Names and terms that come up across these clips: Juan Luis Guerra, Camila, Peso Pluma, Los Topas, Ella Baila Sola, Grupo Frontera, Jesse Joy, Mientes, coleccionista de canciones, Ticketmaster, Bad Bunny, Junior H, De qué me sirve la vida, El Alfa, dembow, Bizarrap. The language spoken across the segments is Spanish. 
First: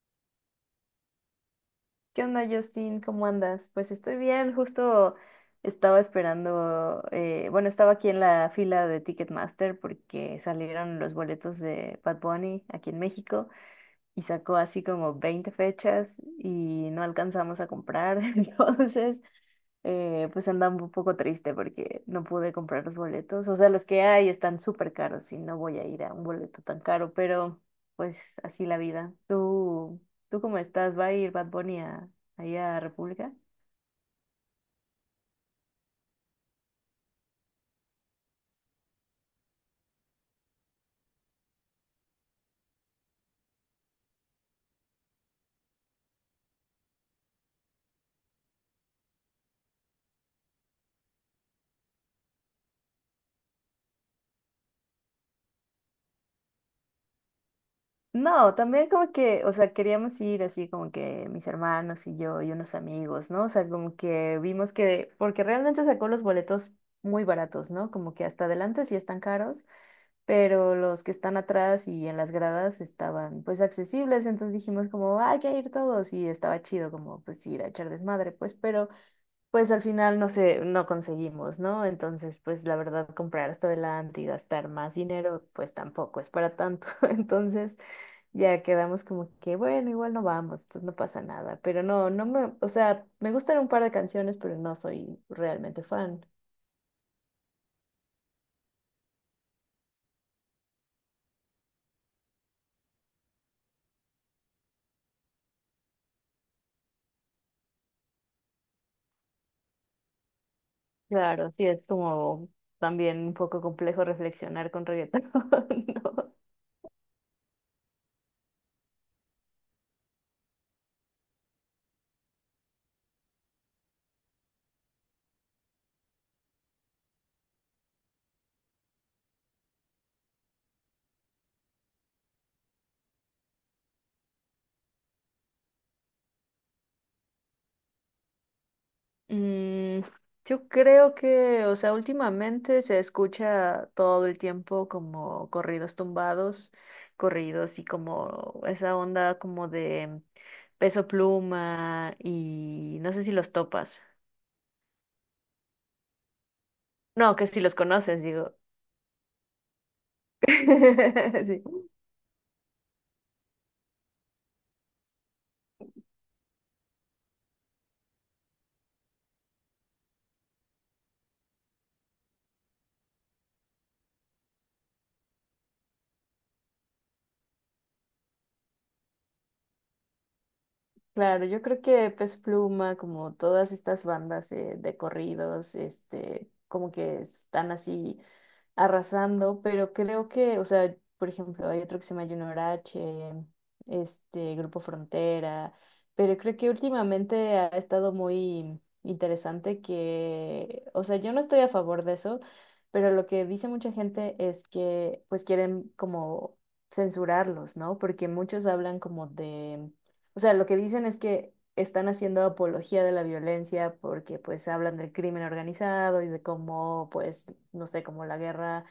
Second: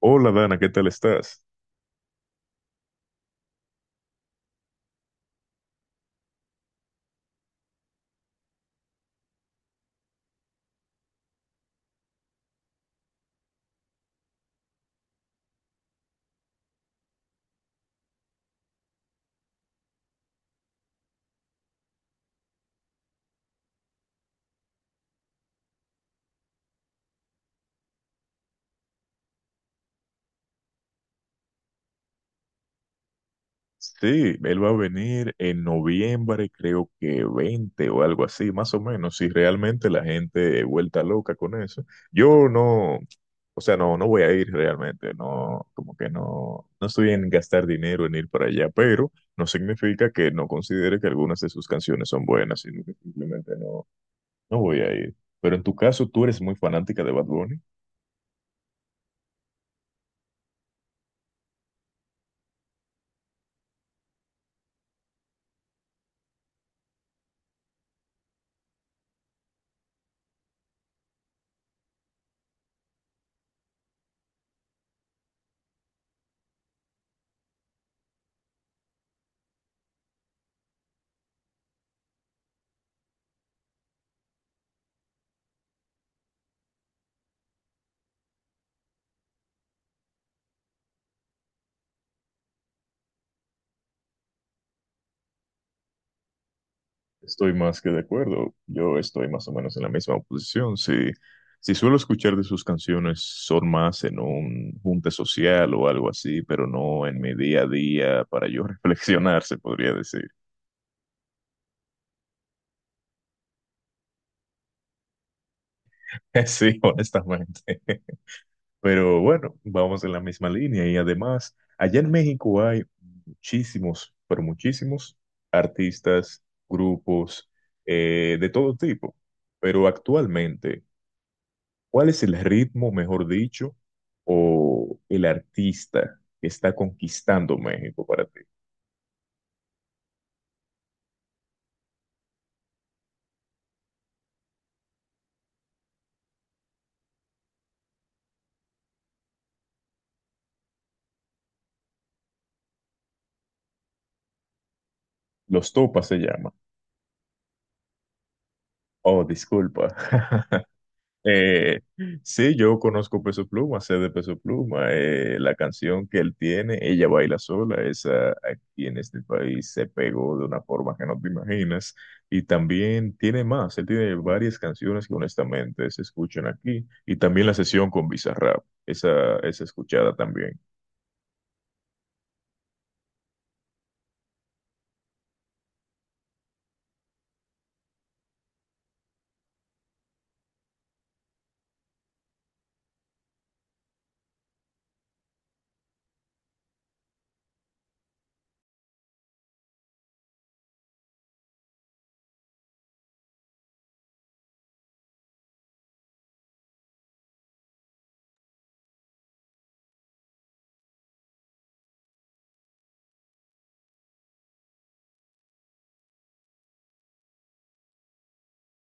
Hola Dana, ¿qué tal estás? ¿Qué onda, Justin? ¿Cómo andas? Pues estoy bien, justo estaba esperando, bueno, estaba aquí en la fila de Ticketmaster porque salieron los boletos de Bad Bunny aquí en México y sacó así como 20 fechas y no alcanzamos a comprar. Entonces, pues andaba un poco triste porque no pude comprar los boletos. O sea, los que hay están súper caros y no voy a ir a un boleto tan caro, pero pues así la vida. ¿Tú cómo estás? ¿Va a ir Bad Bunny a, ahí a República? Sí, él va a venir en noviembre, creo que 20 o algo así, más o menos, si realmente la gente vuelta loca con eso. Yo no, o sea, no, no voy a ir realmente, no, como que no, no estoy en gastar dinero en ir para allá, pero no significa que no considere que algunas de sus canciones son buenas, sino que simplemente no, no voy a ir. Pero en tu caso, ¿tú eres muy fanática de Bad Bunny? No, también como que, o sea, queríamos ir así como que mis hermanos y yo y unos amigos, ¿no? O sea, como que vimos que, porque realmente sacó los boletos muy baratos, ¿no? Como que hasta adelante sí están caros, pero los que están atrás y en las gradas estaban pues accesibles, entonces dijimos como, "Ah, hay que ir todos y estaba chido como pues ir a echar desmadre, pues, pero pues al final no sé, no conseguimos, ¿no? Entonces pues la verdad comprar hasta adelante y gastar más dinero pues tampoco es para tanto, entonces... Ya quedamos como que, bueno, igual no vamos, entonces no pasa nada. Pero no, no me, o sea, me gustan un par de canciones, pero no soy realmente fan. Estoy más que de acuerdo. Yo estoy más o menos en la misma posición. Si, si suelo escuchar de sus canciones, son más en un junte social o algo así, pero no en mi día a día para yo reflexionar, se podría decir. Claro, sí, es como también un poco complejo reflexionar con reggaetón, ¿no? Sí, honestamente. Pero bueno, vamos en la misma línea. Y además, allá en México hay muchísimos, pero muchísimos artistas, grupos, de todo tipo. Pero actualmente... ¿Cuál es el ritmo, mejor dicho, o el artista que está conquistando México para ti? Mm, yo creo que, o sea, últimamente se escucha todo el tiempo como corridos tumbados, corridos y como esa onda como de Peso Pluma y no sé si los topas. Los Topas se llama. No, que si los conoces, digo. Oh, disculpa. Eh, Sí. sí, yo conozco Peso Pluma, sé de Peso Pluma. La canción que él tiene, Ella Baila Sola, esa aquí en este país se pegó de una forma que no te imaginas. Y también tiene más, él tiene varias canciones que honestamente se escuchan aquí. Y también la sesión con Bizarrap, esa es escuchada también. Claro, yo creo que Pez Pluma, como todas estas bandas de corridos, este, como que están así arrasando, pero creo que, o sea, por ejemplo, hay otro que se llama Junior H, este, Grupo Frontera, pero creo que últimamente ha estado muy interesante que, o sea, yo no estoy a favor de eso, pero lo que dice mucha gente es que pues quieren como censurarlos, ¿no? Porque muchos hablan como de o sea, lo que dicen es que están haciendo apología de la violencia porque pues hablan del crimen organizado y de cómo pues, no sé, como la guerra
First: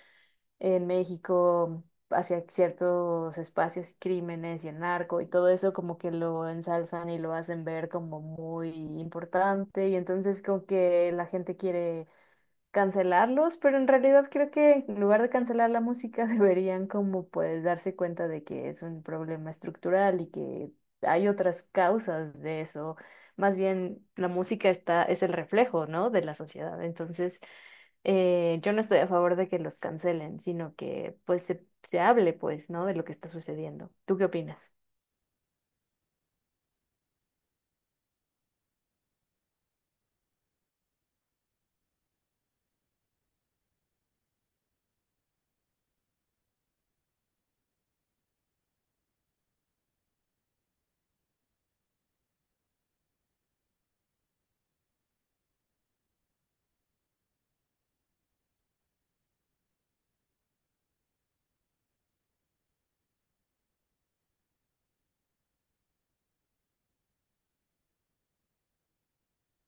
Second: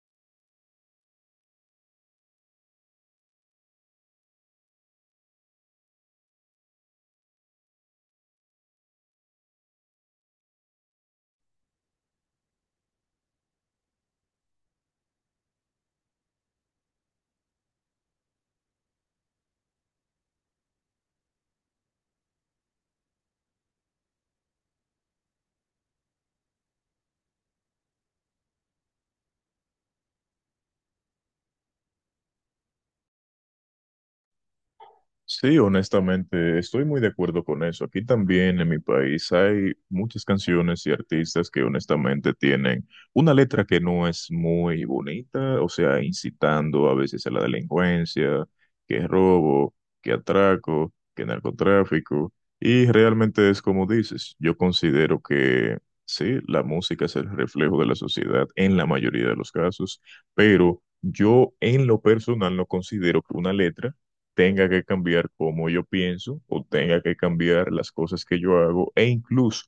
en México hacia ciertos espacios, crímenes y el narco y todo eso como que lo ensalzan y lo hacen ver como muy importante y entonces como que la gente quiere cancelarlos, pero en realidad creo que en lugar de cancelar la música deberían como pues darse cuenta de que es un problema estructural y que hay otras causas de eso. Más bien la música está, es el reflejo, ¿no? de la sociedad. Entonces, yo no estoy a favor de que los cancelen, sino que pues se hable pues, ¿no? de lo que está sucediendo. ¿Tú qué opinas? Sí, honestamente, estoy muy de acuerdo con eso. Aquí también en mi país hay muchas canciones y artistas que honestamente tienen una letra que no es muy bonita, o sea, incitando a veces a la delincuencia, que es robo, que atraco, que narcotráfico. Y realmente es como dices, yo considero que sí, la música es el reflejo de la sociedad en la mayoría de los casos, pero yo en lo personal no considero que una letra tenga que cambiar cómo yo pienso o tenga que cambiar las cosas que yo hago e incluso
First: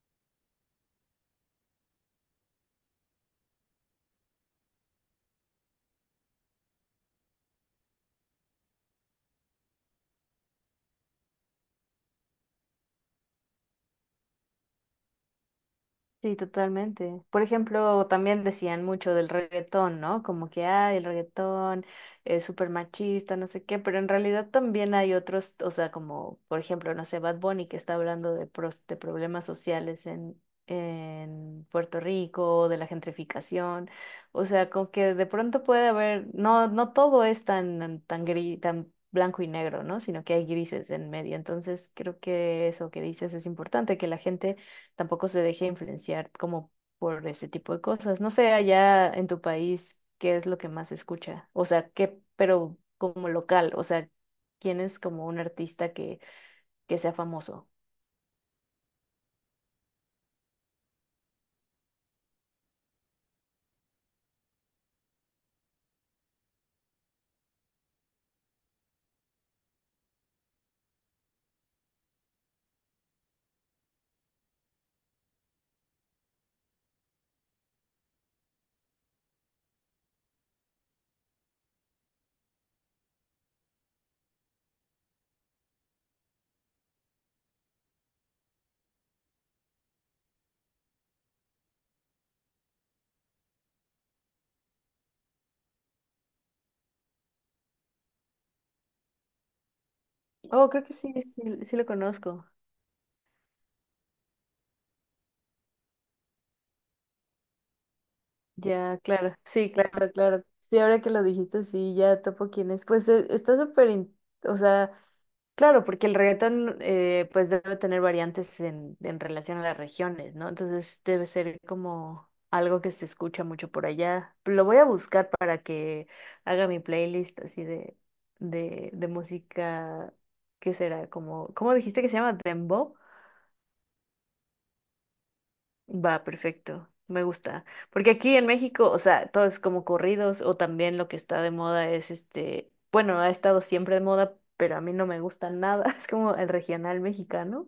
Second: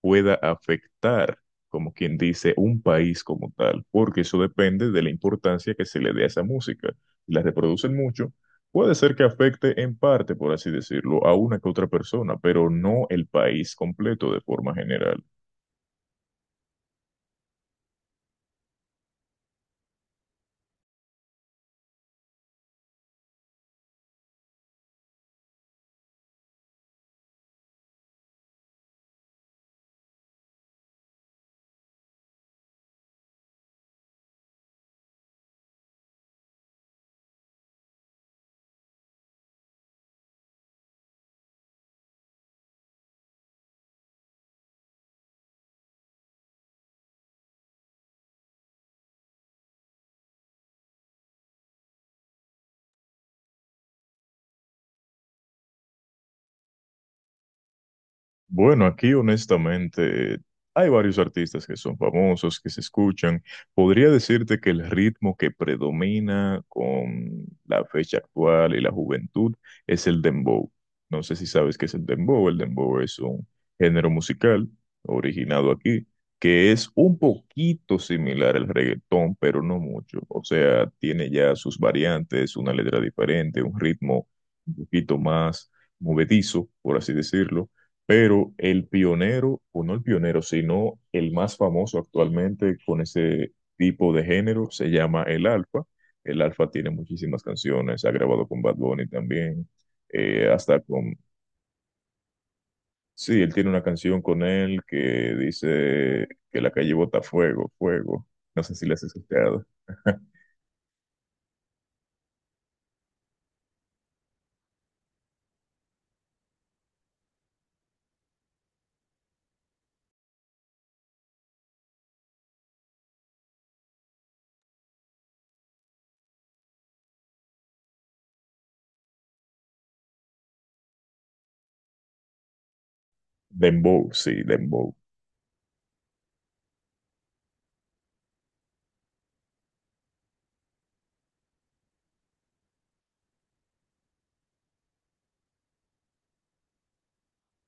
pueda afectar, como quien dice, un país como tal, porque eso depende de la importancia que se le dé a esa música. Si la reproducen mucho, puede ser que afecte en parte, por así decirlo, a una que otra persona, pero no el país completo de forma general. Sí, totalmente. Por ejemplo, también decían mucho del reggaetón, ¿no? Como que, ay, el reggaetón es súper machista, no sé qué, pero en realidad también hay otros, o sea, como, por ejemplo, no sé, Bad Bunny que está hablando de, de problemas sociales en Puerto Rico, de la gentrificación, o sea, como que de pronto puede haber, no, no todo es tan gris, tan blanco y negro, ¿no? Sino que hay grises en medio. Entonces, creo que eso que dices es importante, que la gente tampoco se deje influenciar como por ese tipo de cosas. No sé, allá en tu país, ¿qué es lo que más se escucha? O sea, ¿qué, pero como local? O sea, ¿quién es como un artista que sea famoso? Bueno, aquí honestamente hay varios artistas que son famosos, que se escuchan. Podría decirte que el ritmo que predomina con la fecha actual y la juventud es el dembow. No sé si sabes qué es el dembow. El dembow es un género musical originado aquí, que es un poquito similar al reggaetón, pero no mucho. O sea, tiene ya sus variantes, una letra diferente, un ritmo un poquito más movedizo, por así decirlo, pero el pionero, o no el pionero, sino el más famoso actualmente con ese tipo de género, se llama El Alfa. El Alfa tiene muchísimas canciones, ha grabado con Bad Bunny también, Oh, hasta creo que sí, con... sí, sí lo conozco. Sí, él tiene una canción con él que dice que la calle bota fuego, fuego. No sé si la Ya, has claro, escuchado. sí, claro, claro. Sí, ahora que lo dijiste, sí, ya topo quién es. Pues está súper, o sea, claro, porque el reggaetón pues debe tener variantes en relación a las regiones, ¿no? Entonces debe ser como algo que se escucha mucho por allá. Lo voy a buscar para que haga mi playlist así de, de música, ¿qué será? Como, ¿cómo dijiste que se llama? ¿Dembow? Dembow, sí, Dembow. Va, perfecto, me gusta. Porque aquí en México, o sea, todo es como corridos o también lo que está de moda es este, bueno, ha estado siempre de moda, pero a mí no me gusta nada, es como el regional mexicano.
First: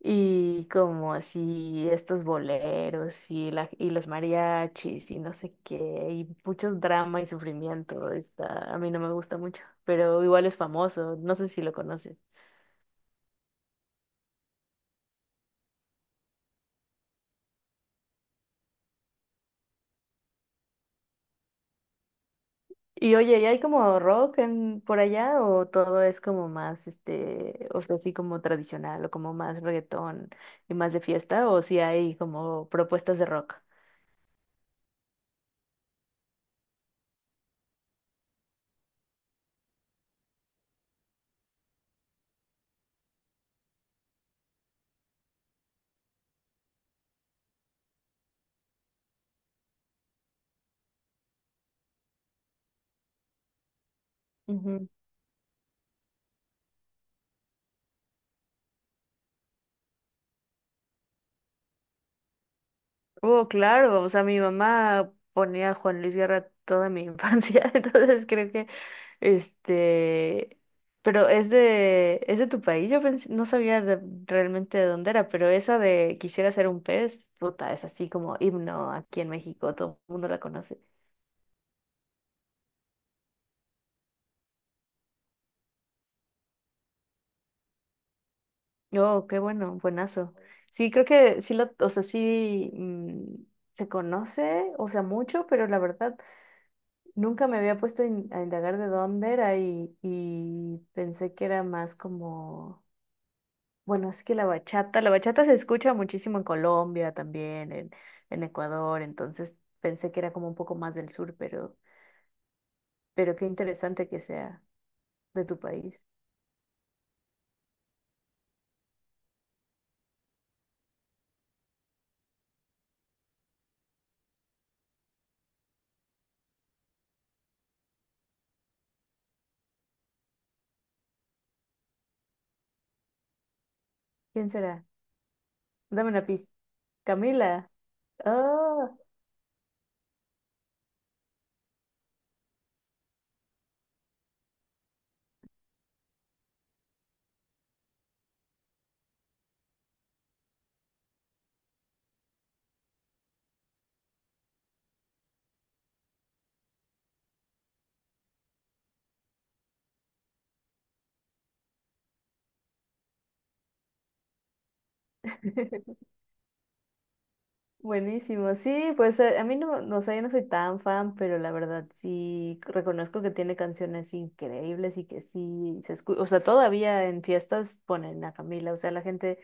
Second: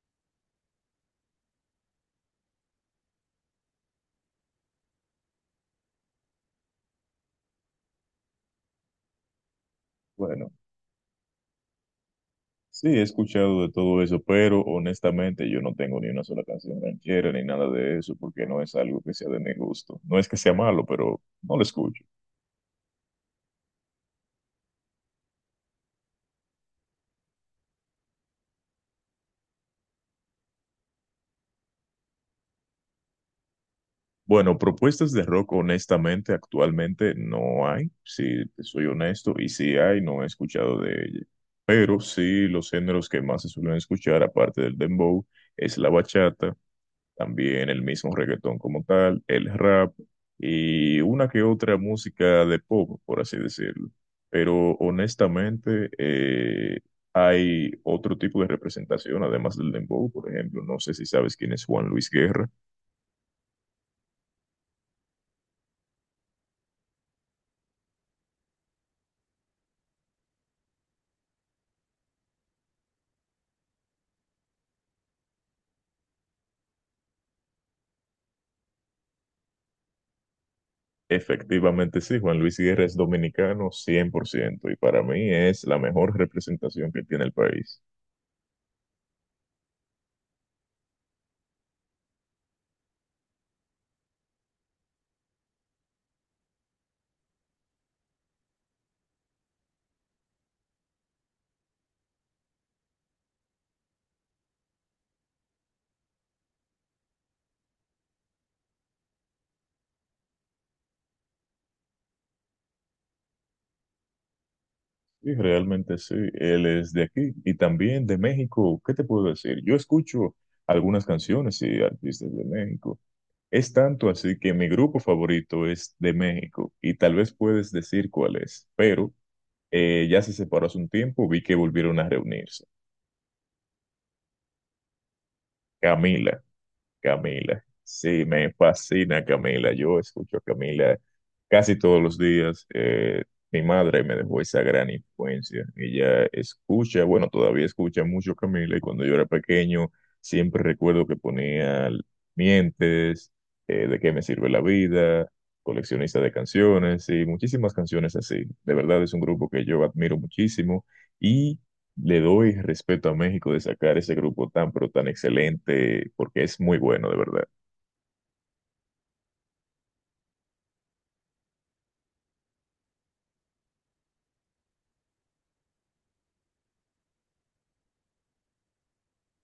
Y como así estos boleros y los mariachis y no sé qué, y muchos drama y sufrimiento, está, a mí no me gusta mucho, pero igual Bueno. es famoso, no sé si lo conoces. Sí, he escuchado de todo eso, pero honestamente yo no tengo ni una sola canción ranchera ni nada de eso, porque no es algo que sea de mi gusto. No es que sea malo, pero no lo escucho. Y oye, ¿y hay como rock en, por allá o todo es como más, este, o sea, así como tradicional o como más reggaetón y más de fiesta o si hay como propuestas de rock? Bueno, propuestas de rock honestamente actualmente no hay, si te soy honesto, y si hay, no he escuchado de ella. Pero sí, los géneros que más se suelen escuchar, aparte del dembow, es la bachata, también el mismo reggaetón como tal, el rap y una que otra música de pop, por así decirlo. Pero honestamente, hay otro tipo de representación, además del dembow, por ejemplo. No sé si sabes quién es Juan Luis Guerra. Oh, claro, o sea, mi mamá ponía a Juan Luis Guerra toda mi infancia, entonces creo que, este, pero es de tu país, yo pensé no sabía realmente de dónde era, pero esa de Quisiera ser un pez, puta, es así como himno aquí en México, todo el mundo la conoce. Efectivamente, sí, Juan Luis Guerra es dominicano 100% y para mí es la mejor representación que tiene el país. Oh, qué bueno, buenazo. Sí, creo que sí, lo, o sea, sí se conoce, o sea, mucho, pero la verdad... Nunca me había puesto a indagar de dónde era y pensé que era más como, bueno, es que la bachata se escucha muchísimo en Colombia también, en Ecuador, entonces pensé que era como un poco más del sur, pero, qué interesante que sea Sí, de tu realmente país. sí, él es de aquí y también de México. ¿Qué te puedo decir? Yo escucho algunas canciones y artistas de México. Es tanto así que mi grupo favorito es de México y tal vez puedes decir cuál es, pero ya se separó hace un tiempo, vi que volvieron a reunirse. ¿Quién será? Dame una Camila. pista. Camila. Camila. Sí, me Oh. fascina Camila. Yo escucho a Camila casi todos los días. Mi madre me dejó esa gran influencia. Ella escucha, bueno, todavía escucha mucho Camila y cuando yo era pequeño siempre recuerdo que ponía Mientes, De qué me sirve la vida, coleccionista de canciones y muchísimas canciones así. De verdad es un grupo que yo admiro muchísimo. Y le doy respeto a México de sacar ese grupo tan, pero tan excelente, porque es muy bueno, de verdad. Buenísimo, sí, pues a mí no, no sé, yo no soy tan fan, pero la verdad sí reconozco que tiene canciones increíbles y que sí se escucha, o sea, todavía en fiestas ponen a Camila, o sea, la gente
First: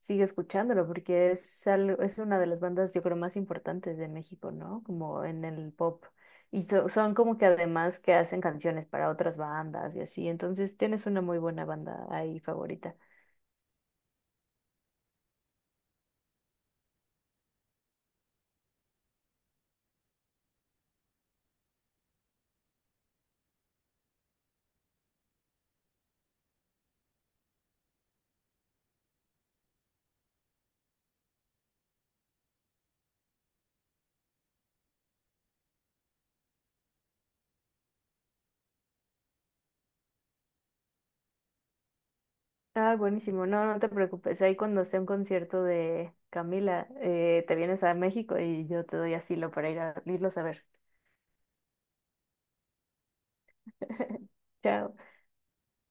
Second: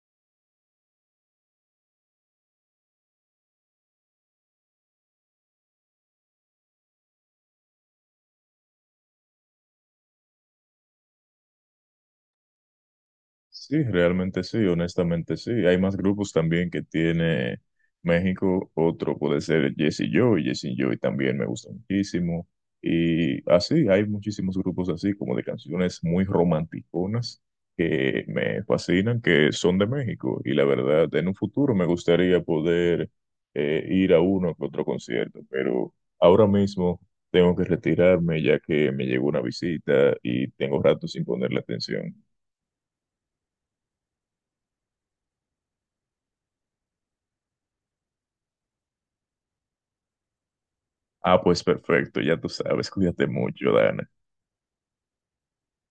sigue escuchándolo porque es algo, es una de las bandas yo creo más importantes de México, ¿no? Como en el pop. Y son como que además que hacen canciones para otras bandas y así, entonces tienes una muy buena banda ahí favorita. Sí, realmente sí, honestamente sí. Hay más grupos también que tiene México. Otro puede ser Jesse Joy. Jesse Joy también me gusta muchísimo. Y así, hay muchísimos grupos así, como de canciones muy romanticonas que me fascinan, que son de México. Y la verdad, en un futuro me gustaría poder ir a uno que otro concierto, pero ahora mismo tengo que retirarme ya que me llegó una visita y tengo rato sin ponerle atención. Ah, buenísimo. No, no te preocupes. Ahí cuando sea un concierto de Camila, te vienes a México y yo te doy asilo para ir a irlos a ver. Ah, pues perfecto, ya tú sabes, cuídate mucho, Dana. Chao.